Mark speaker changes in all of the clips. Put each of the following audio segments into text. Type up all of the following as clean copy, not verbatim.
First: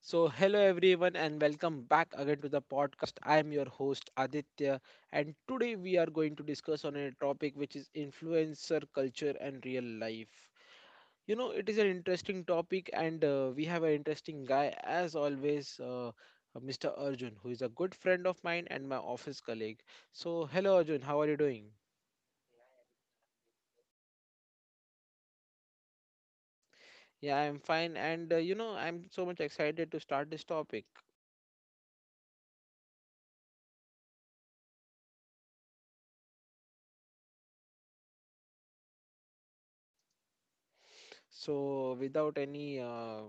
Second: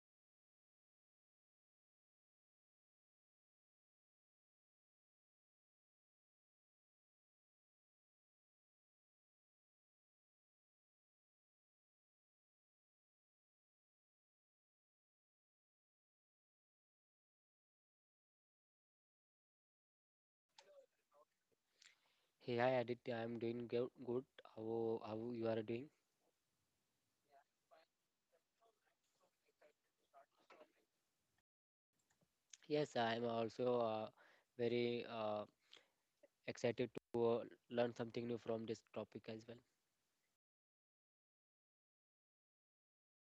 Speaker 1: So, hello everyone, and welcome back again to the podcast. I am your host Aditya, and today we are going to discuss on a topic which is influencer culture and real life. You know, it is an interesting topic, and we have an interesting guy as always, Mr. Arjun, who is a good friend of mine and my office colleague. So, hello Arjun, how are you doing?
Speaker 2: Hey, hi Aditya, I'm doing good. How how you are doing?
Speaker 1: Yeah, I'm fine, and you know, I'm so much excited to start this topic.
Speaker 2: Yes, I'm also very excited to learn something new from this topic as well.
Speaker 1: So, without any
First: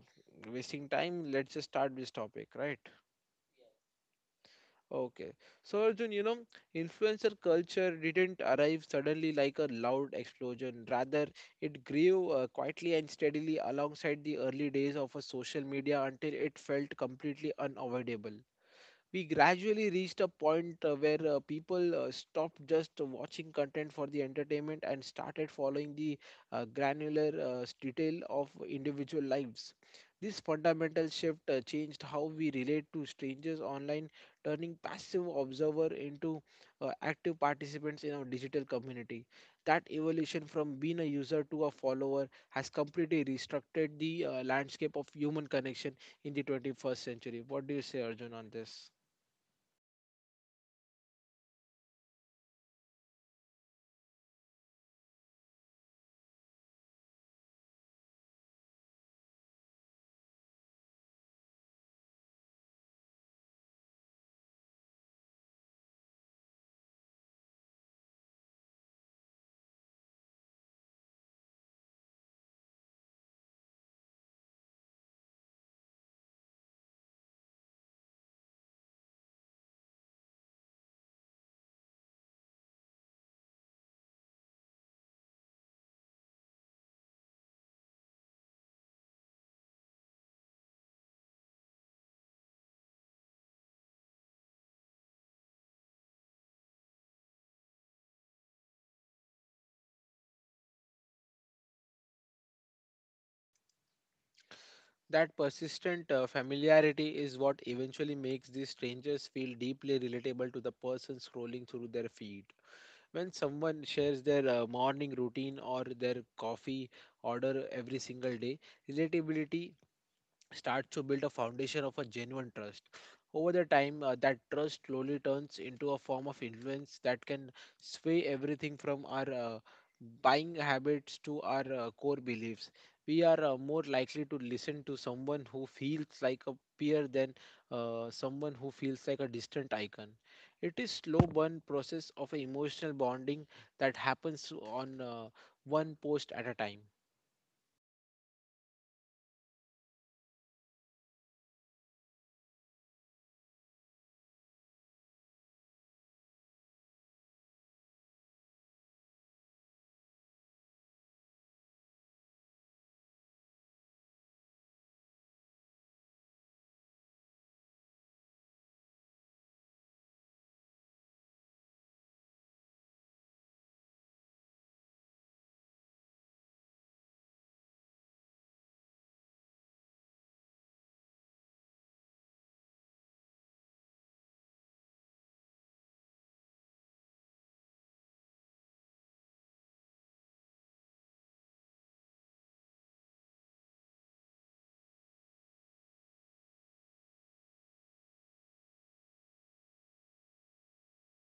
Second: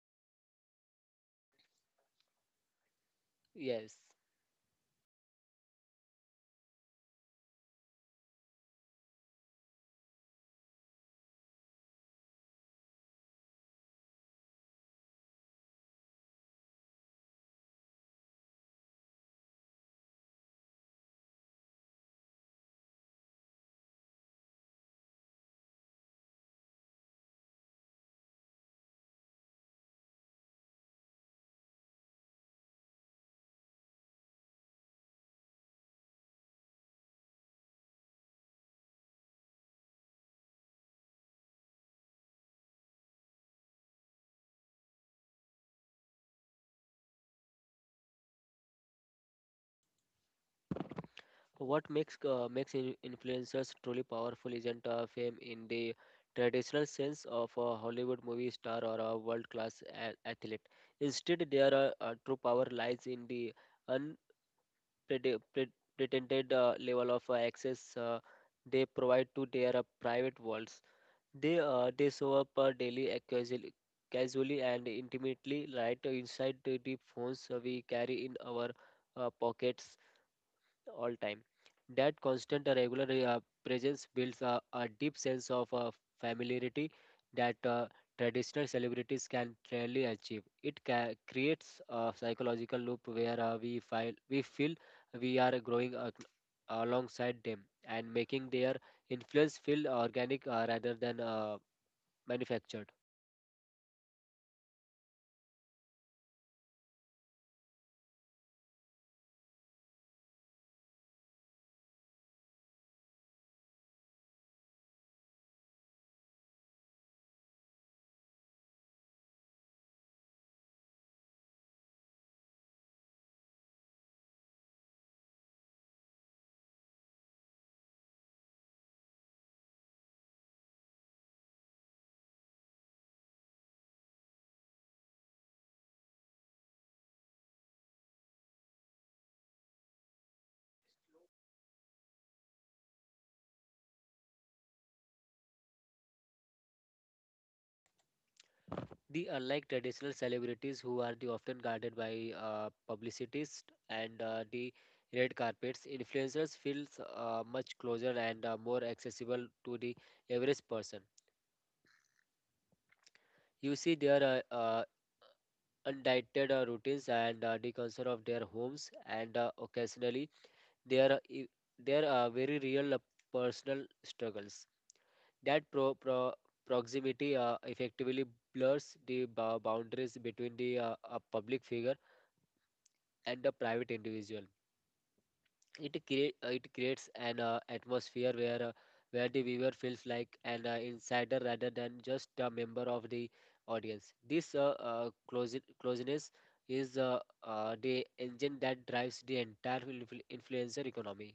Speaker 1: wasting time, let's just start this topic, right?
Speaker 2: Yes.
Speaker 1: Okay. So, Arjun, you know, influencer culture didn't arrive suddenly like a loud explosion. Rather, it grew quietly and steadily alongside the early days of a social media until it felt completely unavoidable. We gradually reached a point where people stopped just watching content for the entertainment and started following the detail of individual lives. This fundamental shift changed how we relate to strangers online, turning passive observer into active participants in our digital community. That evolution from being a user to a follower has completely restructured the landscape of human connection in the 21st century. What do you say, Arjun, on this?
Speaker 2: So what makes influencers truly powerful isn't fame in the traditional sense of a Hollywood movie star or a world-class athlete. Instead, their true power lies in the prete- pre- pretended level of access they provide to their private worlds. They show up daily casually and intimately right inside the deep phones we carry in our pockets all time. That constant regular presence builds a deep sense of familiarity that traditional celebrities can rarely achieve. It creates a psychological loop where we feel we are growing alongside them and making their influence feel organic rather than manufactured.
Speaker 1: That persistent familiarity is what eventually makes these strangers feel deeply relatable to the person scrolling through their feed. When someone shares their morning routine or their coffee order every single day, relatability starts to build a foundation of a genuine trust. Over the time, that trust slowly turns into a form of influence that can sway everything from our buying habits to our core beliefs. We are more likely to listen to someone who feels like a peer than someone who feels like a distant icon. It is slow burn process of emotional bonding that happens on one post at a time.
Speaker 2: The unlike traditional celebrities who are the often guarded by publicists and the red carpets, influencers feels much closer and more accessible to the average person. You see their undiluted routines and the concern of their homes and occasionally their their very real personal struggles. That proximity effectively blurs the boundaries between the a public figure and the private individual. It creates an atmosphere where the viewer feels like an insider rather than just a member of the audience. This closeness is the engine that drives the entire influencer economy.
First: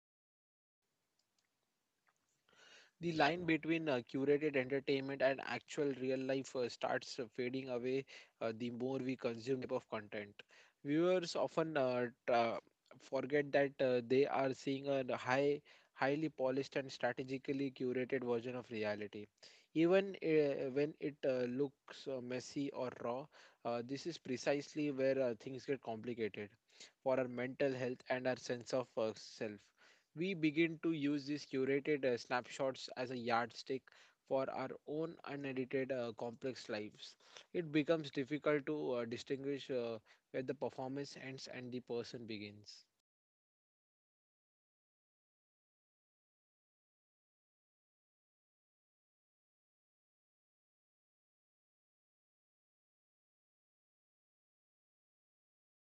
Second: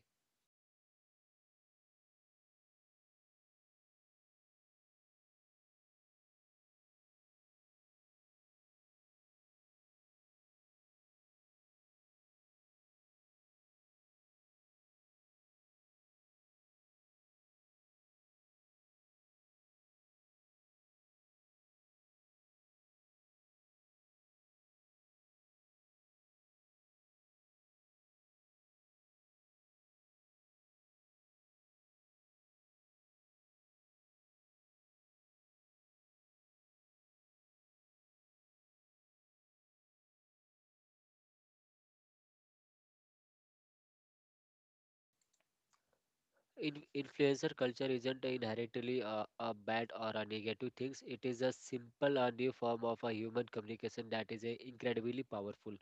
Speaker 1: The line between curated entertainment and actual real life starts fading away the more we consume type of content. Viewers often forget that they are seeing a highly polished and strategically curated version of reality, even when it looks messy or raw. This is precisely where things get complicated for our mental health and our sense of self. We begin to use these curated snapshots as a yardstick for our own unedited complex lives. It becomes difficult to distinguish where the performance ends and the person begins.
Speaker 2: Influencer culture isn't inherently a bad or a negative thing. It is a simple a new form of a human communication that is incredibly powerful.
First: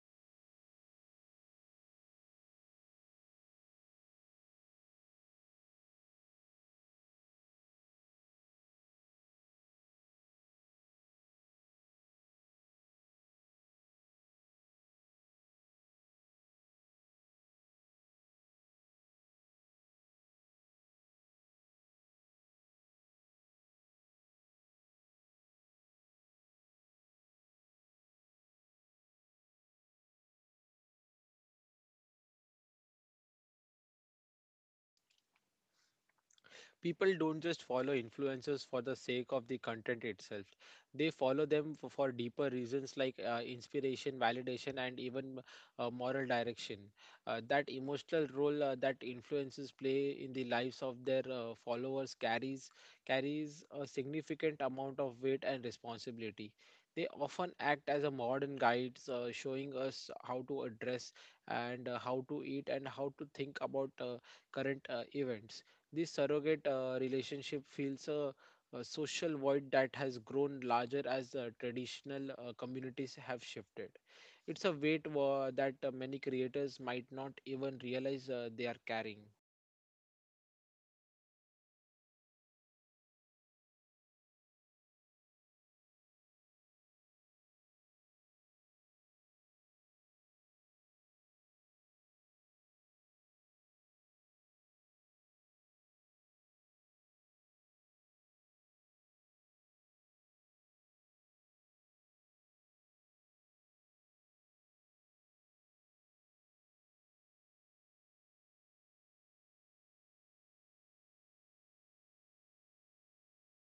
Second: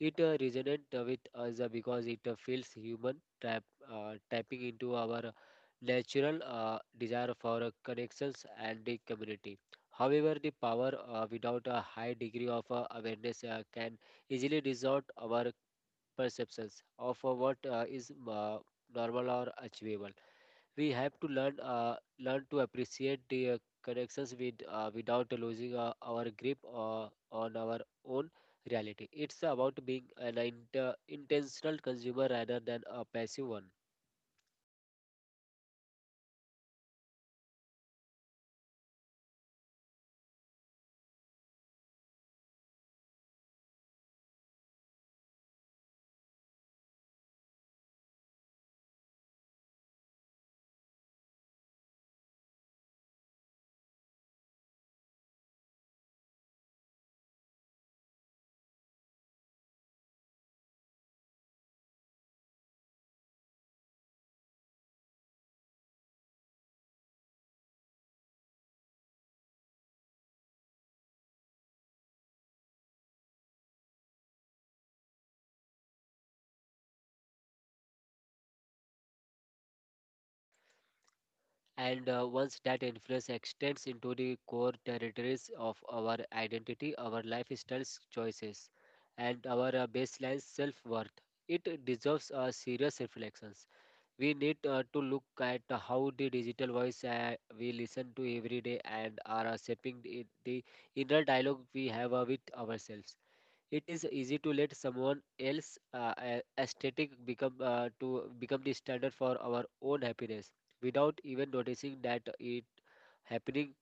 Speaker 2: It resonates with us because it feels human, tap, tapping into our natural desire for connections and the community. However, the power without a high degree of awareness can easily distort our perceptions of what is normal or achievable. We have to learn learn to appreciate the connections with without losing our grip on our own reality. It's about being an intentional consumer rather than a passive one.
Speaker 1: People don't just follow influencers for the sake of the content itself. They follow them for deeper reasons like inspiration, validation, and even moral direction. That emotional role that influencers play in the lives of their followers carries a significant amount of weight and responsibility. They often act as a modern guides, showing us how to address and how to eat and how to think about current events. This surrogate relationship fills a social void that has grown larger as traditional communities have shifted. It's a weight that many creators might not even realize they are carrying.
Speaker 2: And once that influence extends into the core territories of our identity, our lifestyle choices, and our baseline self-worth, it deserves a serious reflection. We need to look at how the digital voice we listen to every day and are shaping the inner dialogue we have with ourselves. It is easy to let someone else aesthetic become to become the standard for our own happiness without even noticing that it happening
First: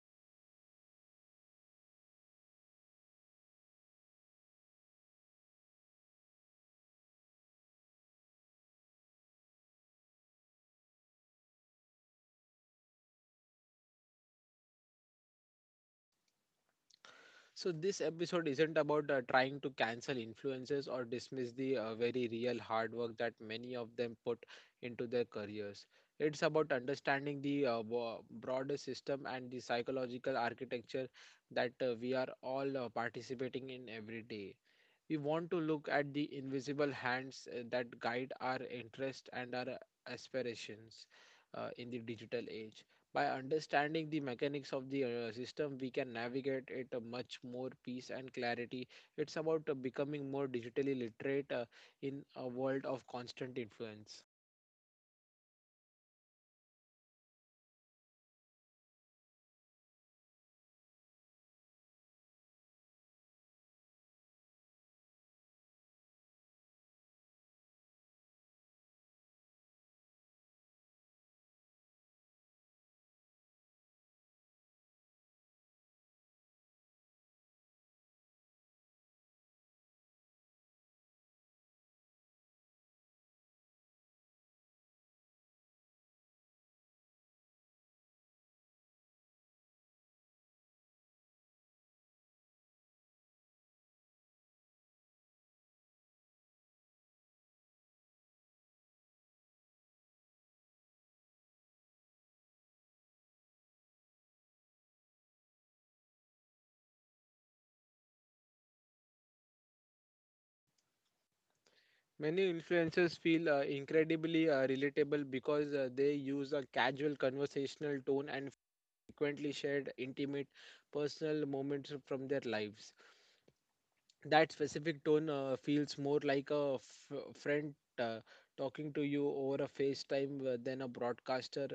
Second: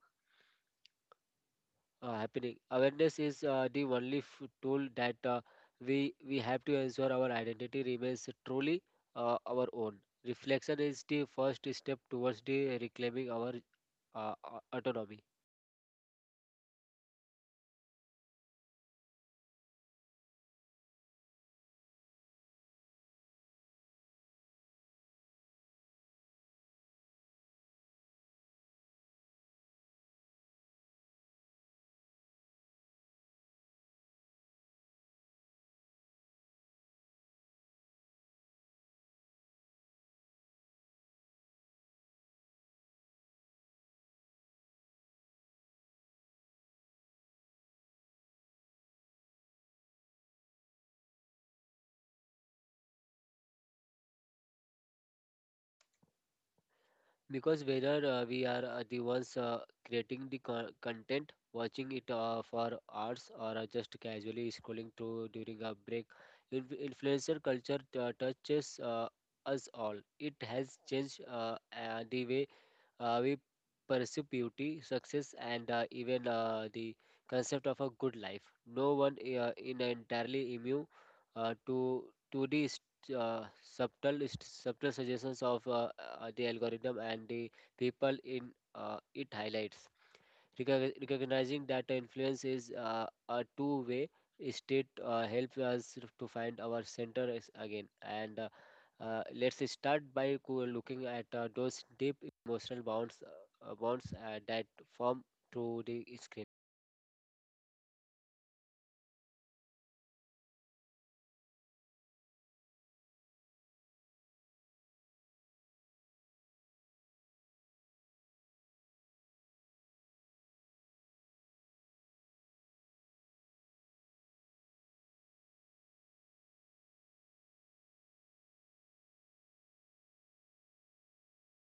Speaker 2: happening. Awareness is the only tool that uh, we have to ensure our identity remains truly our own. Reflection is the first step towards the reclaiming our autonomy.
Speaker 1: So, this episode isn't about trying to cancel influences or dismiss the very real hard work that many of them put into their careers. It's about understanding the broader system and the psychological architecture that we are all participating in every day. We want to look at the invisible hands that guide our interests and our aspirations in the digital age. By understanding the mechanics of the system, we can navigate it much more peace and clarity. It's about becoming more digitally literate in a world of constant influence.
Speaker 2: Because whether we are the ones creating the content, watching it for hours, or just casually scrolling through during a break, influencer culture touches us all. It has changed the way we pursue beauty, success, and even the concept of a good life. No one in entirely immune uh, to to the subtle suggestions of the algorithm and the people in it highlights. Recognizing that the influence is a two-way state helps us to find our center again. And let's start by looking at those deep emotional bonds, bonds that form through the screen.
Speaker 1: Many influencers feel incredibly relatable because they use a casual conversational tone and frequently shared intimate personal moments from their lives. That specific tone feels more like a friend uh, talking to you over a FaceTime than a broadcaster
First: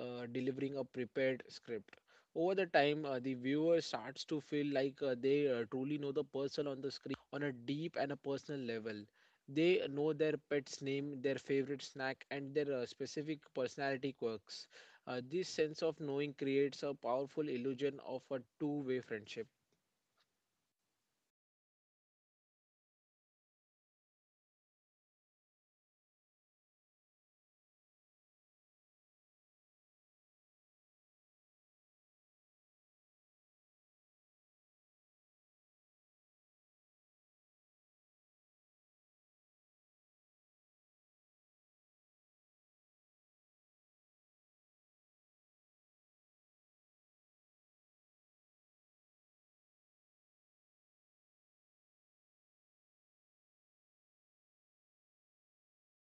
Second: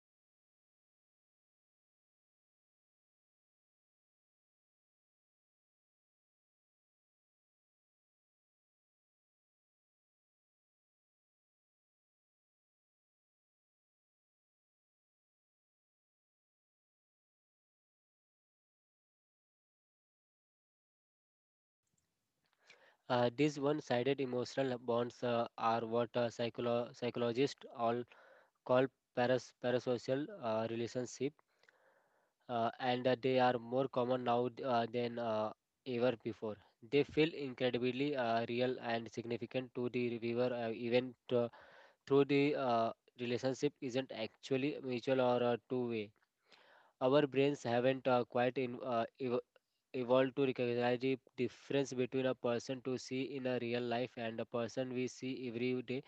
Speaker 1: delivering a prepared script. Over the time, the viewer starts to feel like they truly know the person on the screen on a deep and a personal level. They know their pet's name, their favorite snack, and their specific personality quirks. This sense of knowing creates a powerful illusion of a two-way friendship.
Speaker 2: These one-sided emotional bonds are what psychologists all called parasocial relationship, and they are more common now than ever before. They feel incredibly real and significant to the viewer, even through the relationship isn't actually mutual or two-way. Our brains haven't quite evolved to recognize the difference between a person to see in a real life and a person we see every day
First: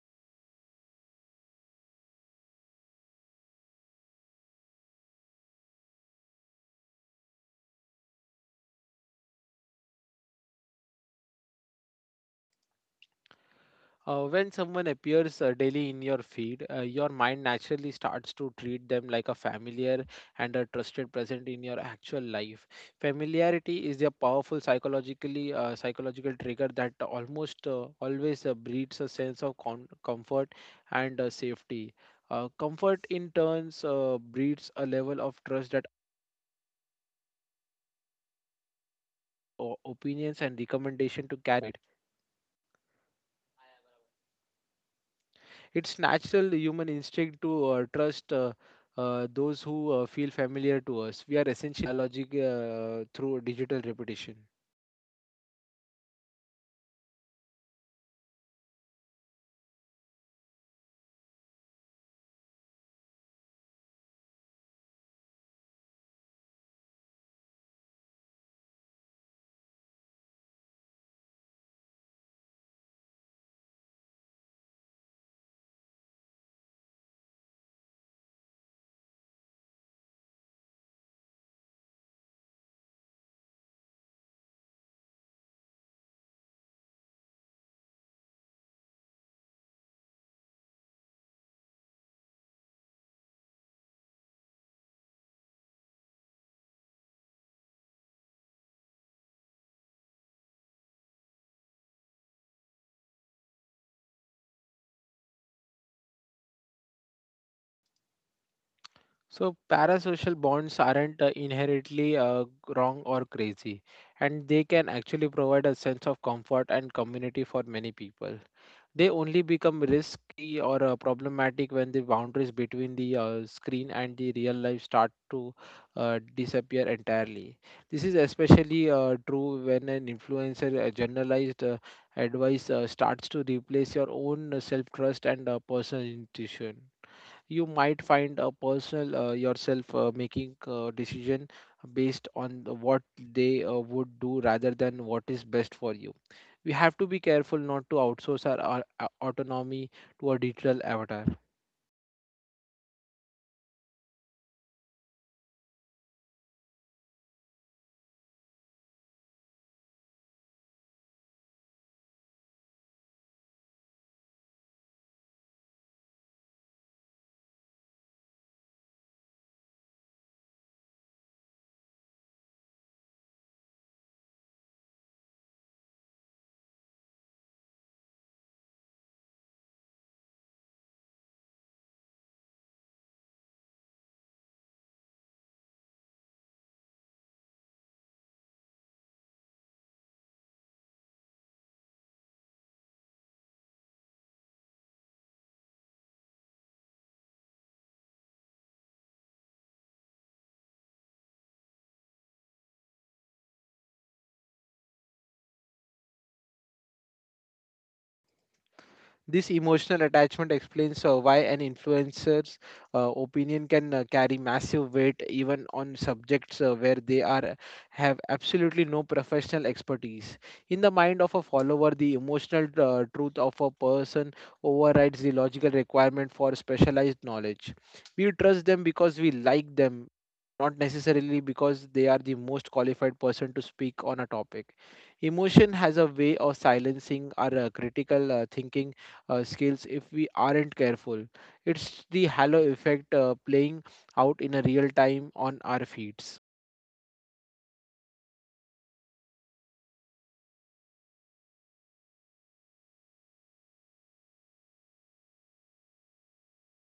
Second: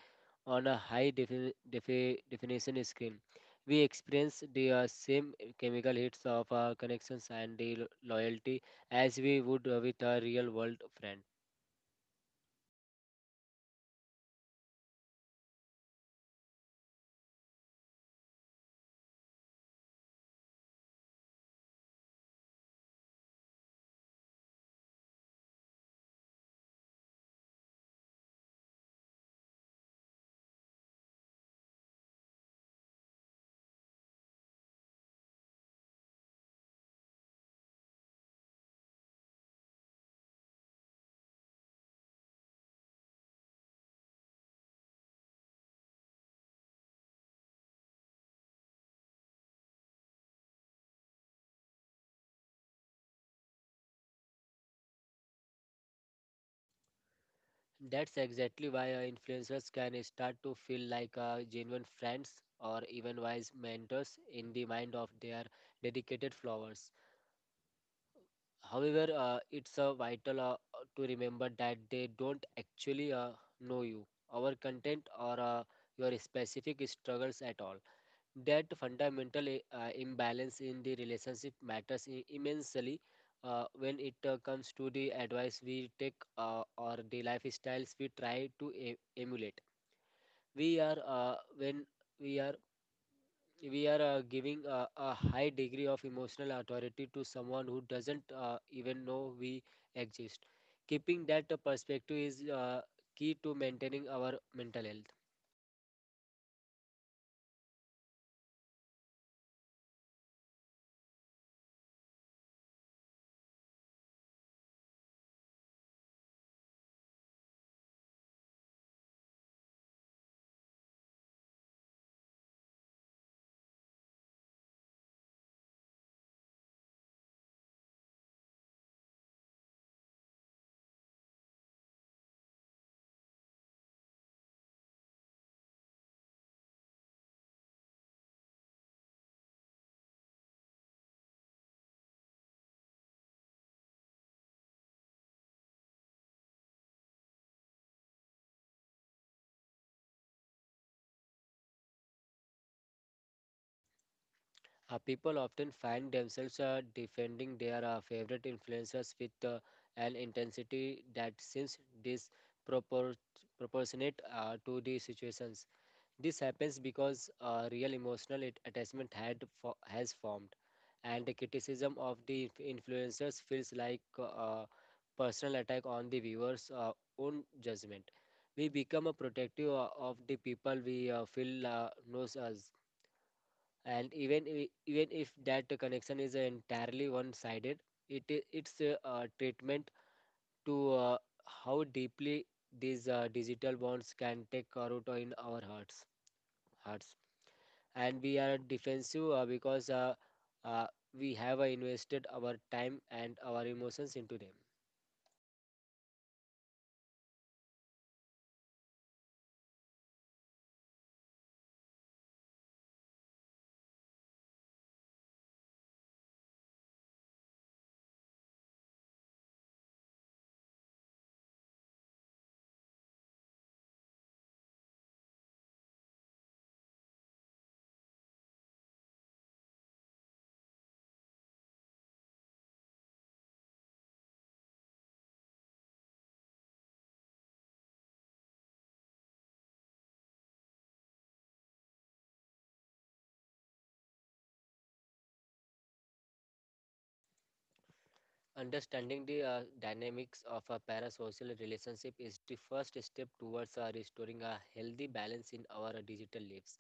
Speaker 2: on a high definition screen. We experience the same chemical hits of our connections and the loyalty as we would with a real world friend.
Speaker 1: When someone appears daily in your feed, your mind naturally starts to treat them like a familiar and a trusted present in your actual life. Familiarity is a powerful psychological trigger that almost always breeds a sense of comfort and safety. Comfort in turns breeds a level of trust that opinions and recommendation to carry it. It's natural human instinct to trust those who feel familiar to us. We are essentially biologic through digital repetition.
Speaker 2: That's exactly why influencers can start to feel like genuine friends or even wise mentors in the mind of their dedicated followers. However, it's vital to remember that they don't actually know you, our content, or your specific struggles at all. That fundamental imbalance in the relationship matters immensely when it comes to the advice we take or the lifestyles we try to emulate. We are when we are We are giving a high degree of emotional authority to someone who doesn't even know we exist. Keeping that perspective is key to maintaining our mental health.
Speaker 1: So parasocial bonds aren't inherently wrong or crazy, and they can actually provide a sense of comfort and community for many people. They only become risky or problematic when the boundaries between the screen and the real life start to disappear entirely. This is especially true when an influencer generalized advice starts to replace your own self trust and personal intuition. You might find a personal yourself making decision based on the what they would do rather than what is best for you. We have to be careful not to outsource our autonomy to a digital avatar.
Speaker 2: People often find themselves defending their favorite influencers with an intensity that seems proportionate to the situations. This happens because a real emotional attachment has formed, and the criticism of the influencers feels like a personal attack on the viewer's own judgment. We become a protective of the people we feel knows us, and even even if that connection is entirely one-sided, it it's a, treatment to how deeply these digital bonds can take root in our hearts. And we are defensive because uh, we have invested our time and our emotions into them.
Speaker 1: This emotional attachment explains why an influencer's opinion can carry massive weight even on subjects where they are have absolutely no professional expertise. In the mind of a follower, the emotional truth of a person overrides the logical requirement for specialized knowledge. We trust them because we like them, not necessarily because they are the most qualified person to speak on a topic. Emotion has a way of silencing our critical thinking skills if we aren't careful. It's the halo effect playing out in a real time on our feet.
Speaker 2: Understanding the dynamics of a parasocial relationship is the first step towards restoring a healthy balance in our digital lives.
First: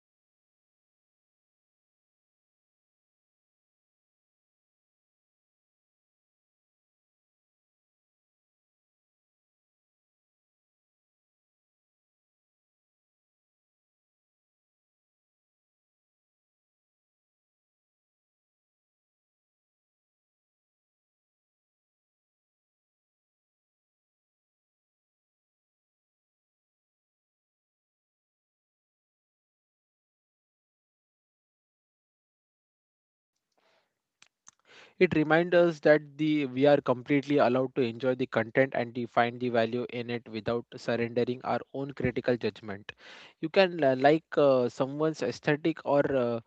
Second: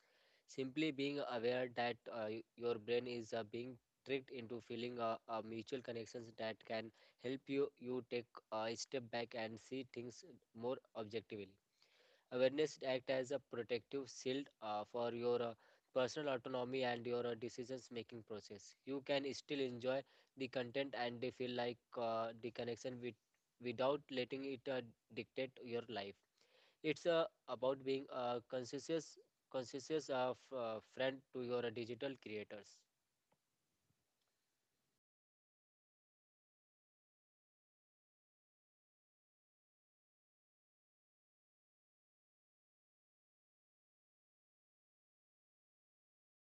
Speaker 2: Simply being aware that your brain is being tricked into feeling mutual connections that can help you take a step back and see things more objectively. Awareness act as a protective shield for your personal autonomy and your decisions making process. You can still enjoy the content and they feel like the connection with without letting it dictate your life. It's about being a conscientious friend to your digital creators.
Speaker 1: It reminds us that the we are completely allowed to enjoy the content and to find the value in it without surrendering our own critical judgment. You can like someone's aesthetic or uh,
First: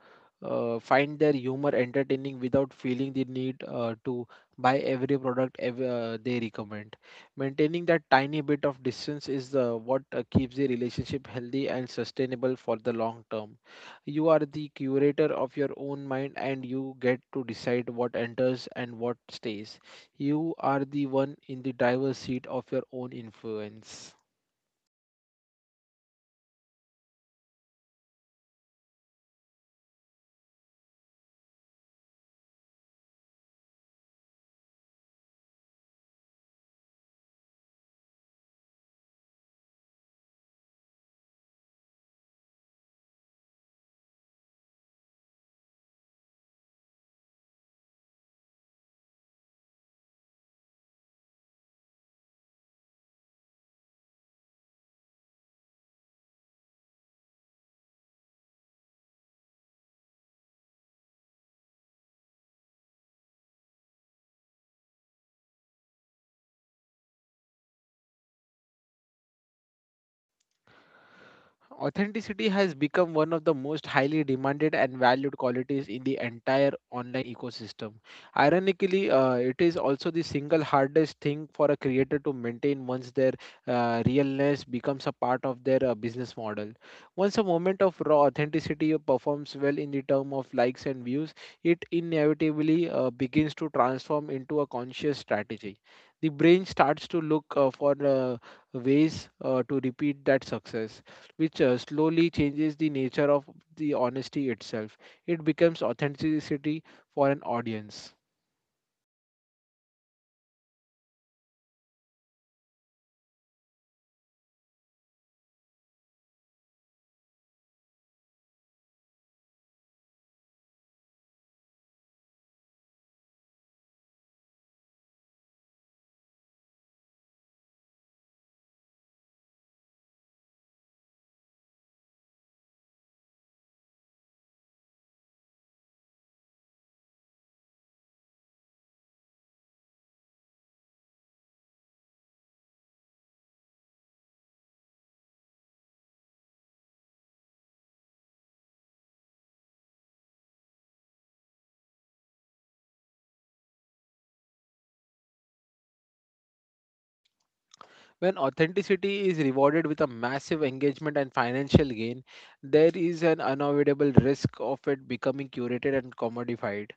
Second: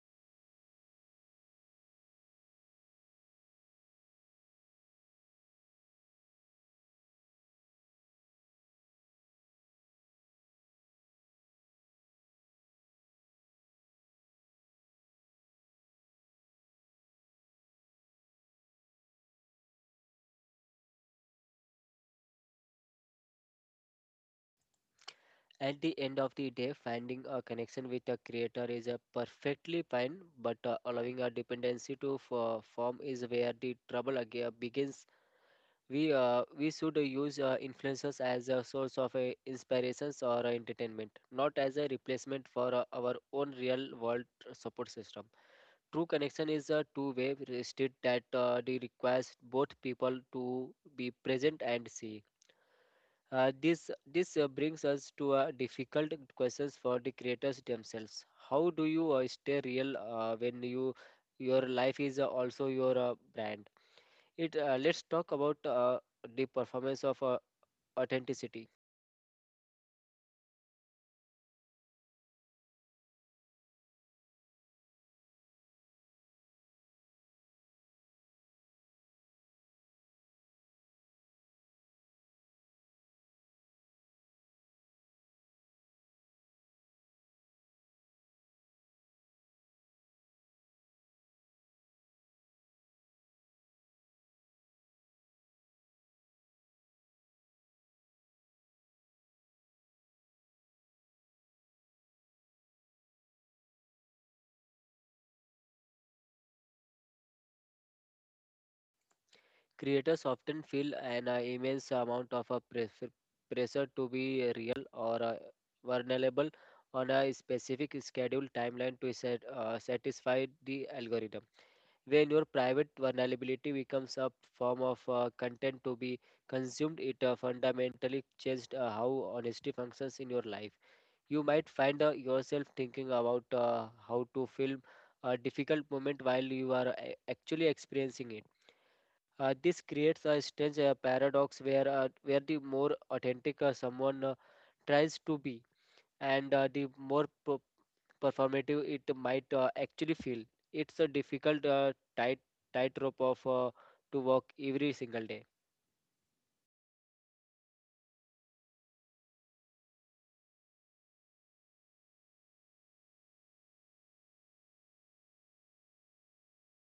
Speaker 1: uh, find their humor entertaining without feeling the need to buy every product they recommend. Maintaining that tiny bit of distance is what keeps the relationship healthy and sustainable for the long term. You are the curator of your own mind and you get to decide what enters and what stays. You are the one in the driver's seat of your own influence.
Speaker 2: At the end of the day, finding a connection with a creator is a perfectly fine, but allowing a dependency to form is where the trouble again begins. We should use influencers as a source of inspirations or entertainment, not as a replacement for our own real world support system. True connection is a two-way state that the requires both people to be present and see. This brings us to a difficult questions for the creators themselves. How do you stay real when you your life is also your brand? It Let's talk about the performance of authenticity.
Speaker 1: Authenticity has become one of the most highly demanded and valued qualities in the entire online ecosystem. Ironically, it is also the single hardest thing for a creator to maintain once their realness becomes a part of their business model. Once a moment of raw authenticity performs well in the term of likes and views, it inevitably begins to transform into a conscious strategy. The brain starts to look for ways to repeat that success, which slowly changes the nature of the honesty itself. It becomes authenticity for an audience.
Speaker 2: Creators often feel an immense amount of pressure to be real or vulnerable on a specific schedule timeline to satisfy the algorithm. When your private vulnerability becomes a form of content to be consumed, it fundamentally changed how honesty functions in your life. You might find yourself thinking about how to film a difficult moment while you are actually experiencing it. This creates a strange paradox where the more authentic someone tries to be, and the more performative it might actually feel. It's a difficult tightrope of to walk every single day.
Speaker 1: When authenticity is rewarded with a massive engagement and financial gain, there is an unavoidable risk of it becoming curated and commodified.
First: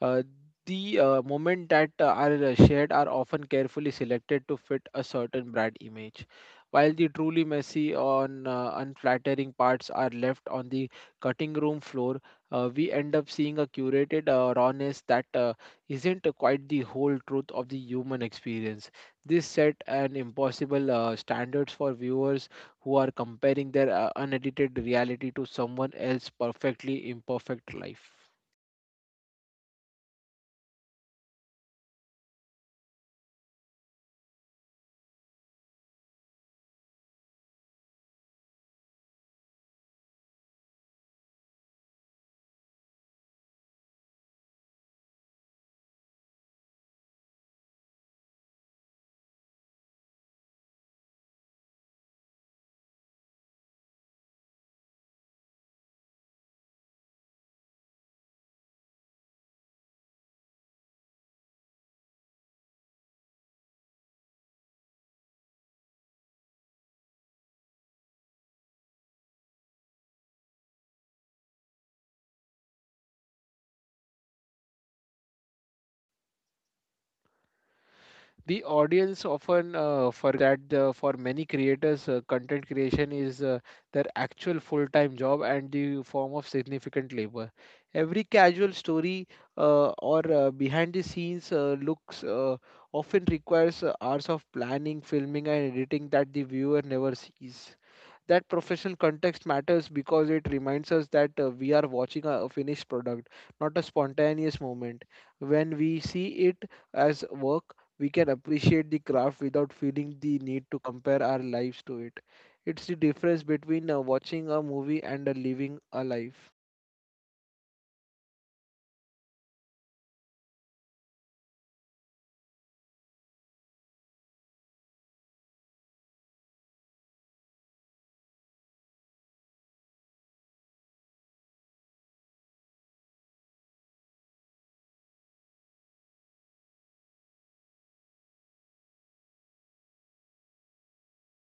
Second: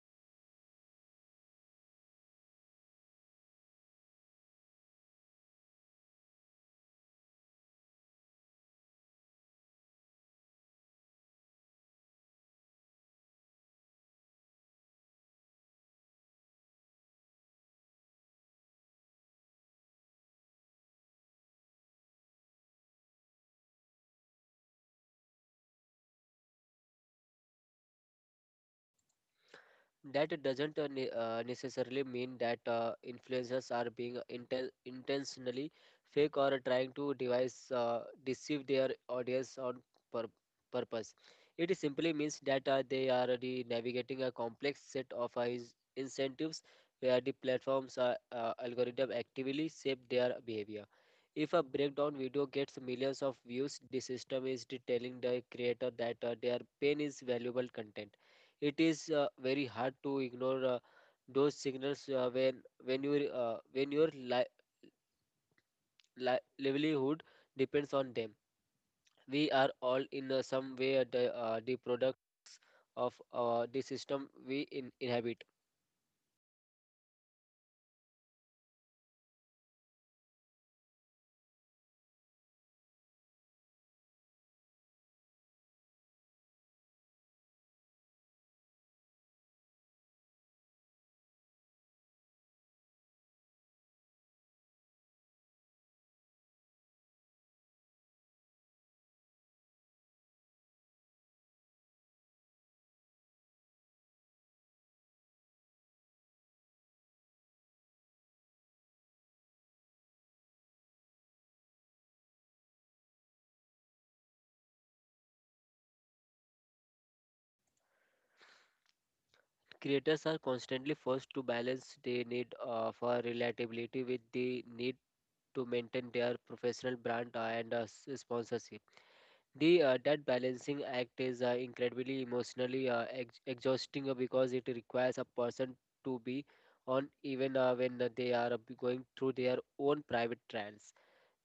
Speaker 1: Uh, the moments that are shared are often carefully selected to fit a certain brand image, while the truly messy on unflattering parts are left on the cutting room floor. We end up seeing a curated rawness that isn't quite the whole truth of the human experience. This set an impossible standards for viewers who are comparing their unedited reality to someone else's perfectly imperfect life.
Speaker 2: That doesn't necessarily mean that influencers are being intentionally fake or trying to devise deceive their audience on pur- purpose. It simply means that they are already navigating a complex set of incentives where the platforms algorithm actively shape their behavior. If a breakdown video gets millions of views, the system is telling the creator that their pain is valuable content. It is very hard to ignore those signals when when your livelihood depends on them. We are all in some way the products of the system we inhabit.
Speaker 1: The audience often forget for many creators, content creation is their actual full time job and the form of significant labor. Every casual story or behind the scenes looks often requires hours of planning, filming, and editing that the viewer never sees. That professional context matters because it reminds us that we are watching a finished product, not a spontaneous moment. When we see it as work, we can appreciate the craft without feeling the need to compare our lives to it. It's the difference between watching a movie and living a life.
Speaker 2: Creators are constantly forced to balance the need for relatability with the need to maintain their professional brand and sponsorship. The that balancing act is incredibly emotionally exhausting because it requires a person to be on even when they are going through their own private trials.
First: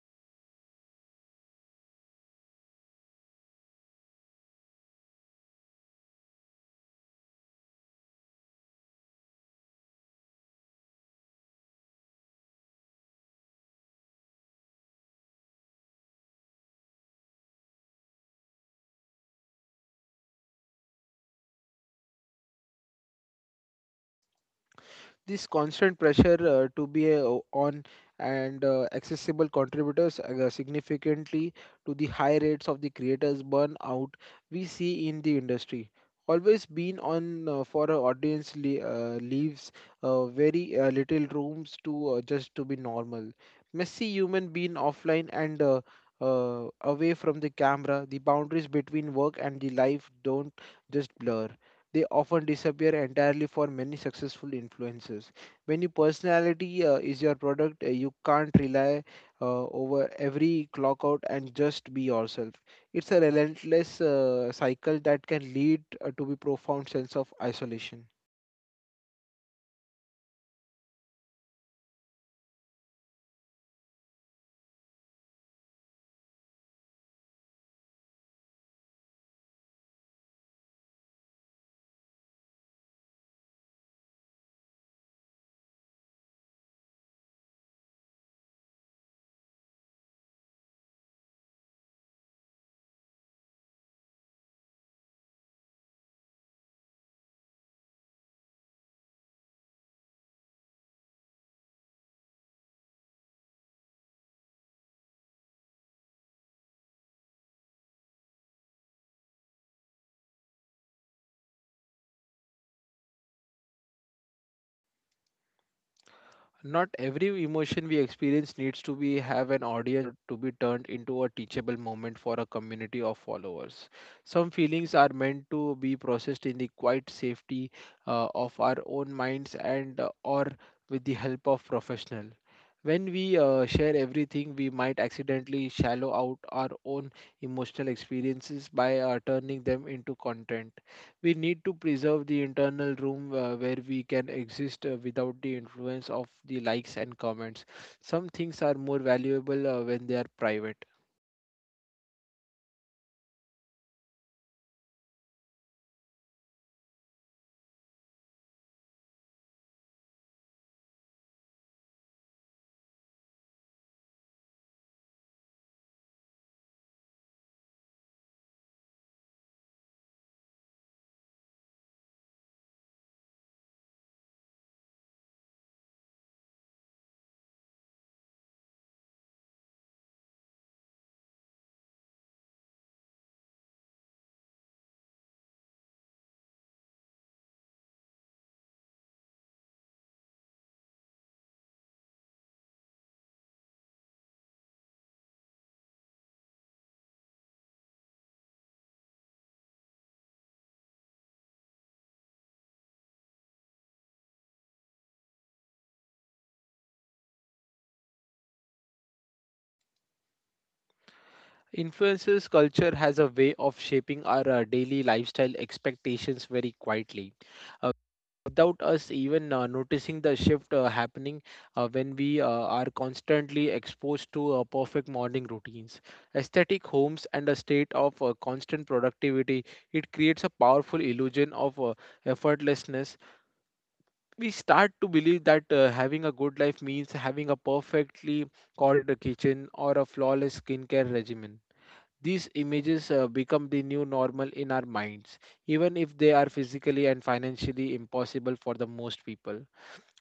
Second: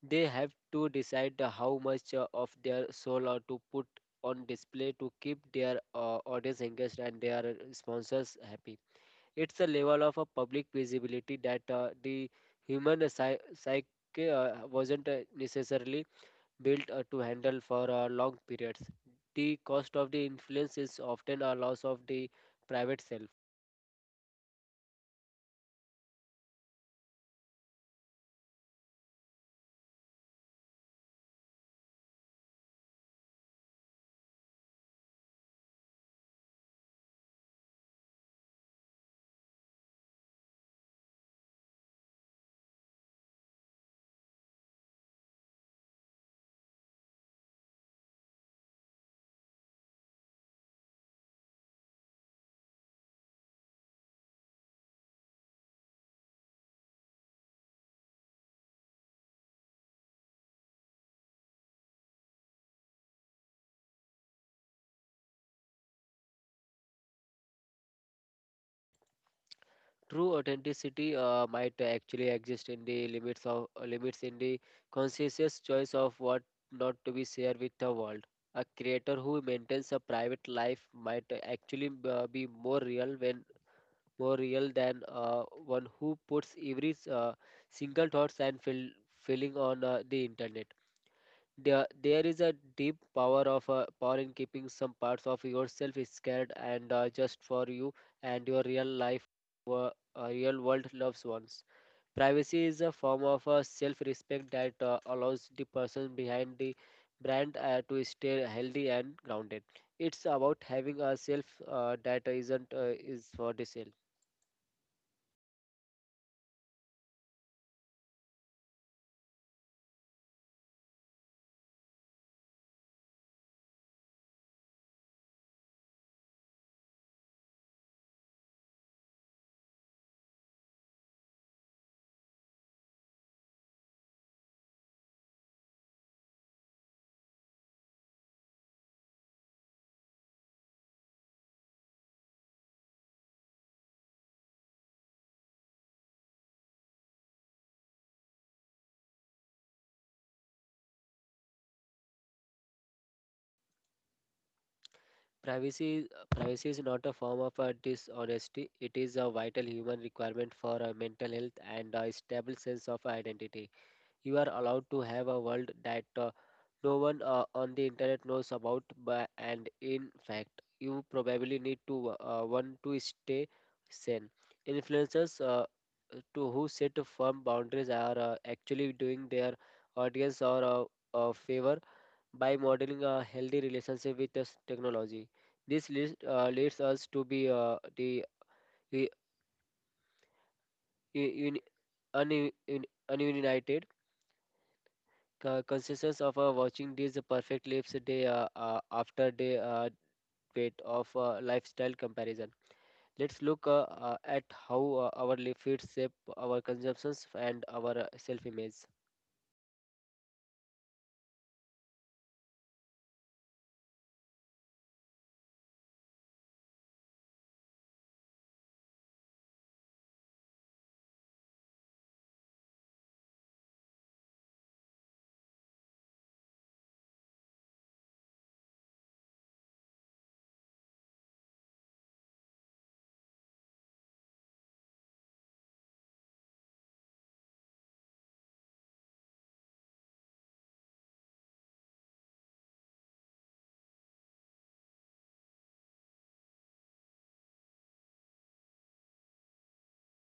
Speaker 2: They have to decide how much of their soul to put on display to keep their audience engaged and their sponsors happy. It's a level of a public visibility that the human psyche wasn't necessarily built to handle for long periods. The cost of the influence is often a loss of the private self.
Speaker 1: This constant pressure to be on and accessible contributors significantly to the high rates of the creators burnout we see in the industry. Always been on for a leaves very little rooms to just to be normal. Messy human being offline and away from the camera, the boundaries between work and the life don't just blur, they often disappear entirely for many successful influencers. When your personality is your product, you can't rely over every clock out and just be yourself. It's a relentless cycle that can lead to a profound sense of isolation.
Speaker 2: True authenticity might actually exist in the limits in the conscientious choice of what not to be shared with the world. A creator who maintains a private life might actually be more real than one who puts every single thoughts and feeling on the internet. There is a deep power in keeping some parts of yourself scared and just for you and your real life wo- real world loved ones. Privacy is a form of self respect that allows the person behind the brand to stay healthy and grounded. It's about having a self that isn't is for the sale.
Speaker 1: Not every emotion we experience needs to be have an audience to be turned into a teachable moment for a community of followers. Some feelings are meant to be processed in the quiet safety of our own minds and or with the help of professional. When we share everything, we might accidentally shallow out our own emotional experiences by turning them into content. We need to preserve the internal room where we can exist without the influence of the likes and comments. Some things are more valuable when they are private.
Speaker 2: Privacy is not a form of dishonesty. It is a vital human requirement for mental health and a stable sense of identity. You are allowed to have a world that no one on the internet knows about, but, and in fact, you probably need to want to stay sane. Influencers to who set firm boundaries are actually doing their audience or a favor by modeling a healthy relationship with this technology. This leads us to be the un, un, un, ununited consciousness of watching these perfect lives day after day, weight of lifestyle comparison. Let's look at how our feeds shape our consumptions and our self-image.
Speaker 1: Influences culture has a way of shaping our daily lifestyle expectations very quietly. Uh, Without us even noticing the shift happening when we are constantly exposed to perfect morning routines. Aesthetic homes and a state of constant productivity, it creates a powerful illusion of effortlessness. We start to believe that having a good life means having a perfectly corded kitchen or a flawless skincare regimen. These images become the new normal in our minds, even if they are physically and financially impossible for the most people.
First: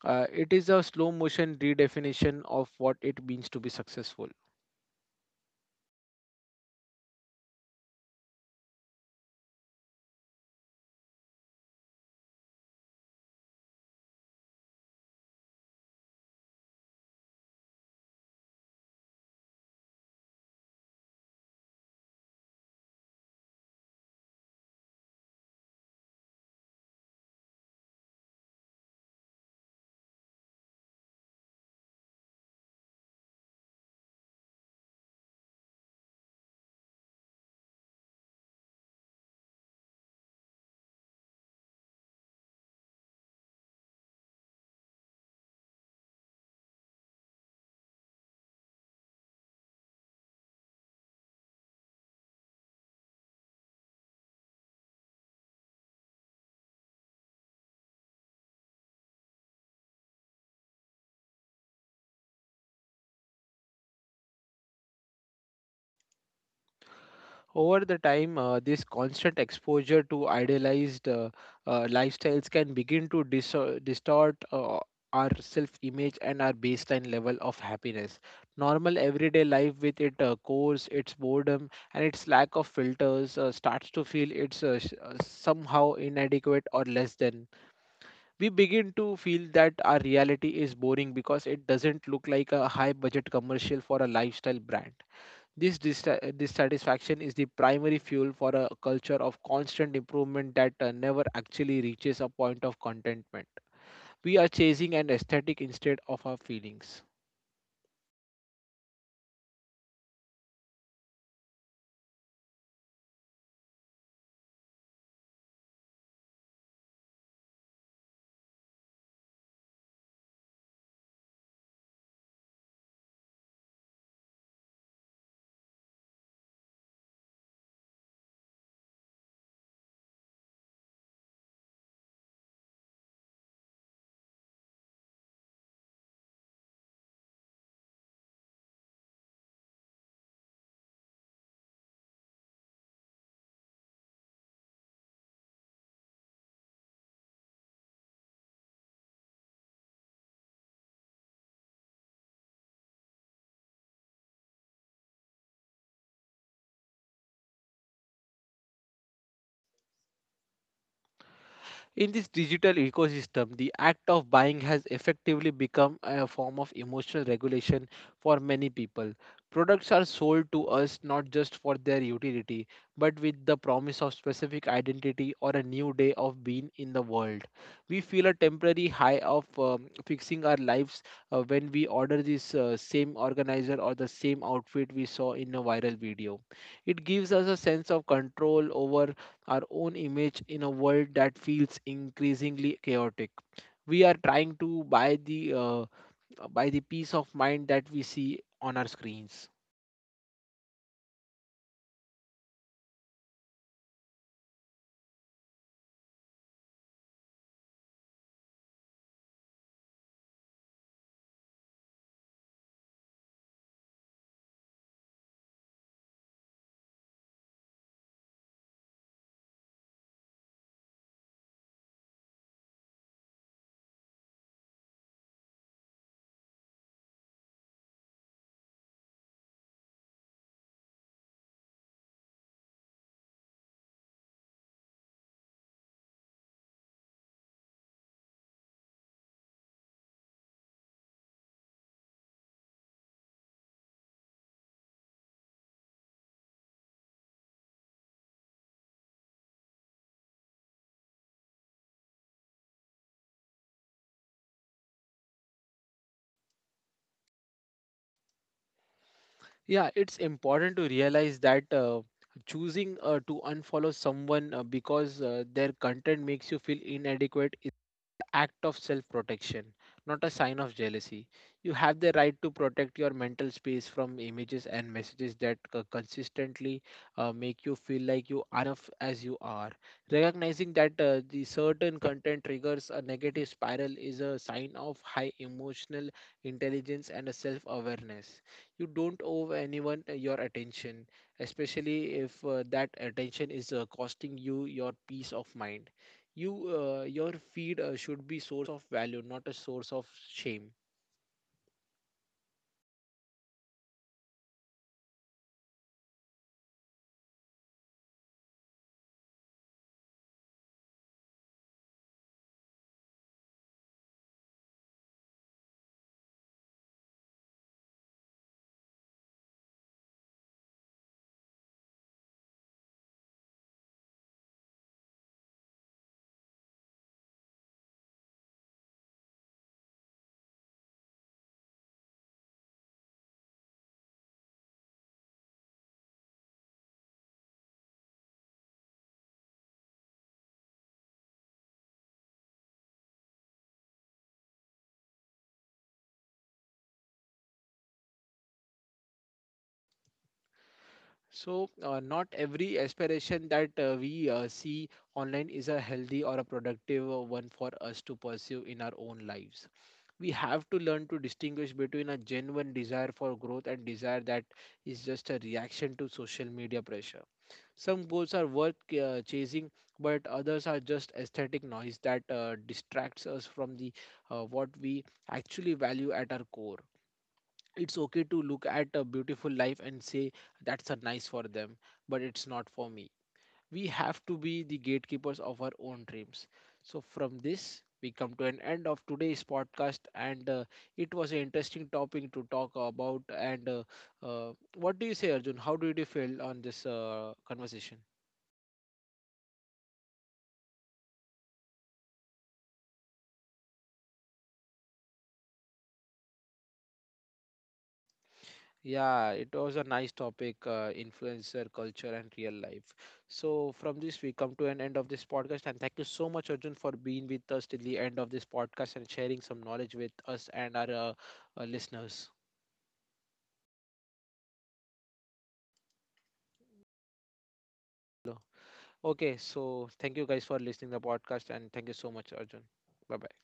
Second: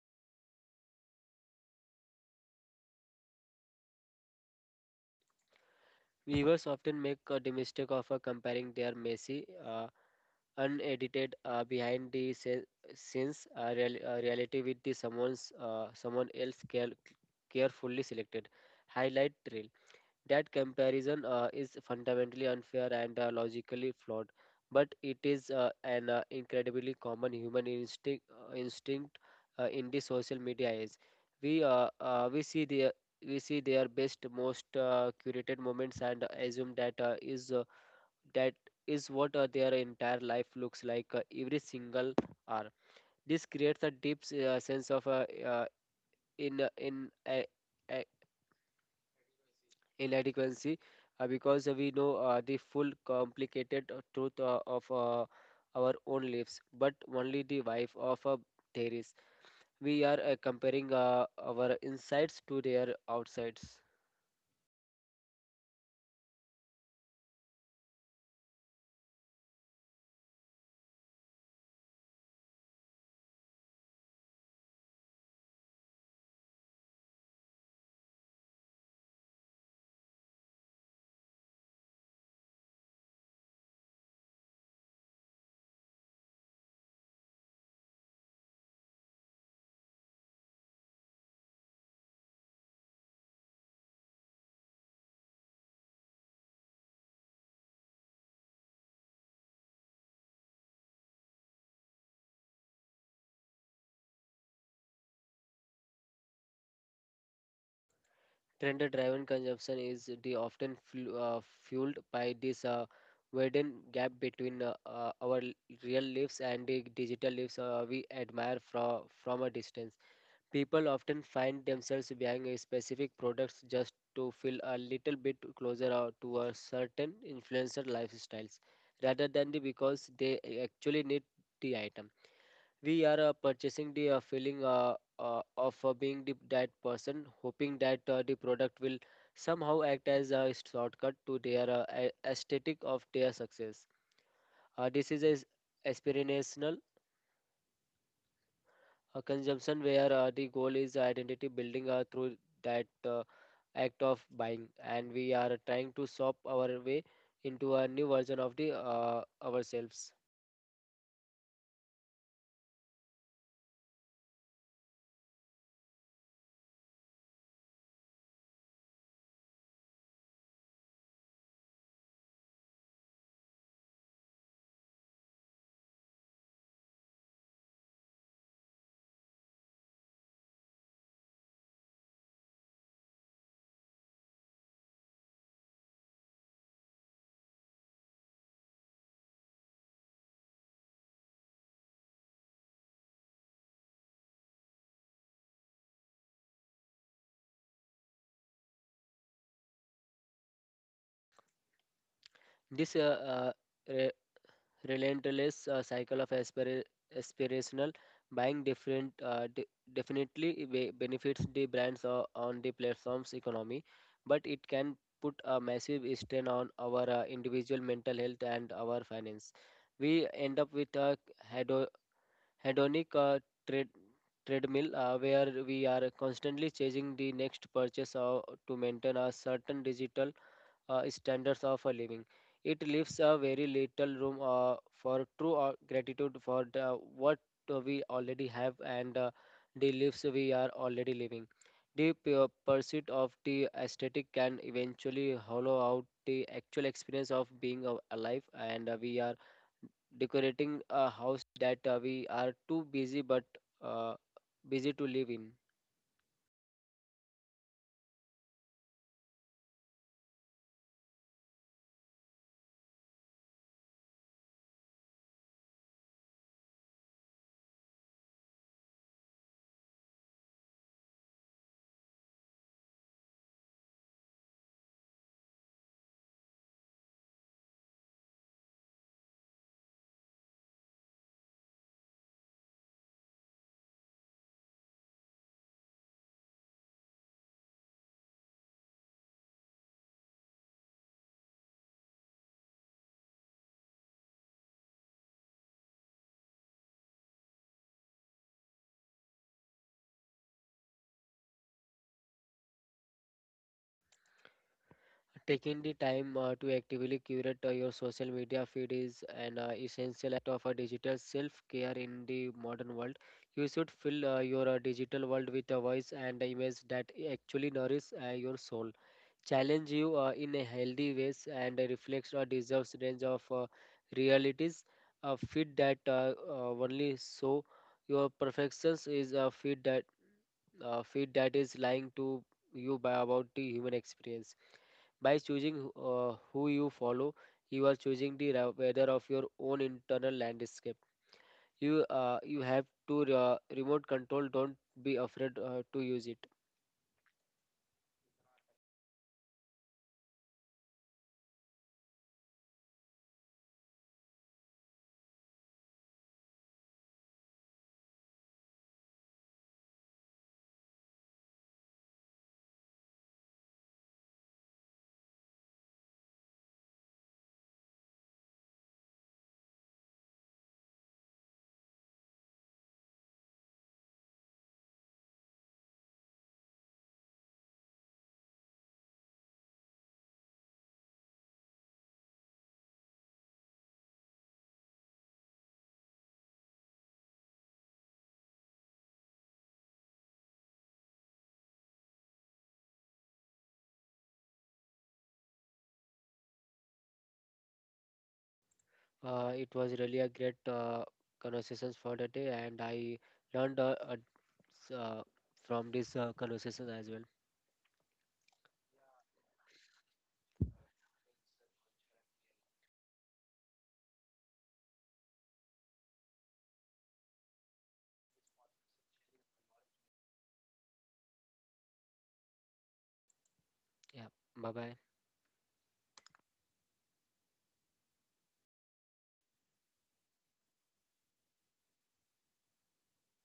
Speaker 1: It is a slow motion redefinition of what it means to be successful.
Speaker 2: Viewers often make the mistake of comparing their messy, unedited behind the scenes reality with the someone else carefully selected highlight reel. That comparison is fundamentally unfair and logically flawed, but it is an incredibly common human instinct in the social media age. We uh, uh, we see the we see their best most curated moments and assume that is what their entire life looks like every single hour. This creates a deep sense of in uh, inadequacy, because we know the full complicated truth of our own lives but only the wife of a theories. We are comparing our insides to their outsides.
Speaker 1: Over the time, this constant exposure to idealized lifestyles can begin to distort our self image and our baseline level of happiness. Normal everyday life, with its course, its boredom, and its lack of filters, starts to feel it's somehow inadequate or less than. We begin to feel that our reality is boring because it doesn't look like a high budget commercial for a lifestyle brand. This dissatisfaction is the primary fuel for a culture of constant improvement that never actually reaches a point of contentment. We are chasing an aesthetic instead of our feelings.
Speaker 2: Trend-driven consumption is the often fueled by this widened gap between real lives and the digital lives we admire from a distance. People often find themselves buying a specific products just to feel a little bit closer to a certain influencer lifestyles, rather than the because they actually need the item. We are purchasing the feeling of being that person, hoping that the product will somehow act as a shortcut to their aesthetic of their success. This is as aspirational consumption where the goal is identity building through that act of buying, and we are trying to shop our way into a new version of the ourselves.
Speaker 1: In this digital ecosystem, the act of buying has effectively become a form of emotional regulation for many people. Products are sold to us not just for their utility, but with the promise of specific identity or a new day of being in the world. We feel a temporary high of fixing our lives when we order this same organizer or the same outfit we saw in a viral video. It gives us a sense of control over our own image in a world that feels increasingly chaotic. We are trying to buy the peace of mind that we see on our screens.
Speaker 2: This re- relentless cycle of aspirational buying definitely benefits the brands on the platform's economy, but it can put a massive strain on our individual mental health and our finance. We end up with a hedo- hedonic tread, treadmill where we are constantly chasing the next purchase to maintain a certain digital standards of a living. It leaves a very little room for true gratitude for what we already have and the lives we are already living. The pursuit of the aesthetic can eventually hollow out the actual experience of being alive, and we are decorating a house that we are too uh, busy to live in.
Speaker 1: Yeah, it's important to realize that choosing to unfollow someone because their content makes you feel inadequate act of self protection, not a sign of jealousy. You have the right to protect your mental space from images and messages that consistently make you feel like you are enough as you are. Recognizing that the certain content triggers a negative spiral is a sign of high emotional intelligence and a self awareness. You don't owe anyone your attention, especially if that attention is costing you your peace of mind. You your feed should be source of value, not a source of shame.
Speaker 2: Taking the time to actively curate your social media feed is an essential act of a digital self-care in the modern world. You should fill your digital world with a voice and image that actually nourish your soul, challenge you in a healthy ways and reflects a diverse range of realities. A fit that only so your perfections is a fit that is lying to you by about the human experience. By choosing who you follow, you are choosing the weather of your own internal landscape. You have to remote control. Don't be afraid to use it.
Speaker 1: So not every aspiration that we see online is a healthy or a productive one for us to pursue in our own lives. We have to learn to distinguish between a genuine desire for growth and desire that is just a reaction to social media pressure. Some goals are worth chasing, but others are just aesthetic noise that distracts us from the what we actually value at our core. It's okay to look at a beautiful life and say that's a nice for them, but it's not for me. We have to be the gatekeepers of our own dreams. So from this we come to an end of today's podcast, and it was an interesting topic to talk about and, uh, what do you say, Arjun? How did you feel on this conversation?
Speaker 2: It was really a great conversations for the day, and I learned s- uh, from this conversation as well.
Speaker 1: Yeah, it was a nice topic, influencer culture and real life. So from this, we come to an end of this podcast, and thank you so much, Arjun, for being with us till the end of this podcast and sharing some knowledge with us and our listeners.
Speaker 2: Yeah, bye bye.
Speaker 1: Okay, so thank you guys for listening to the podcast, and thank you so much, Arjun. Bye bye.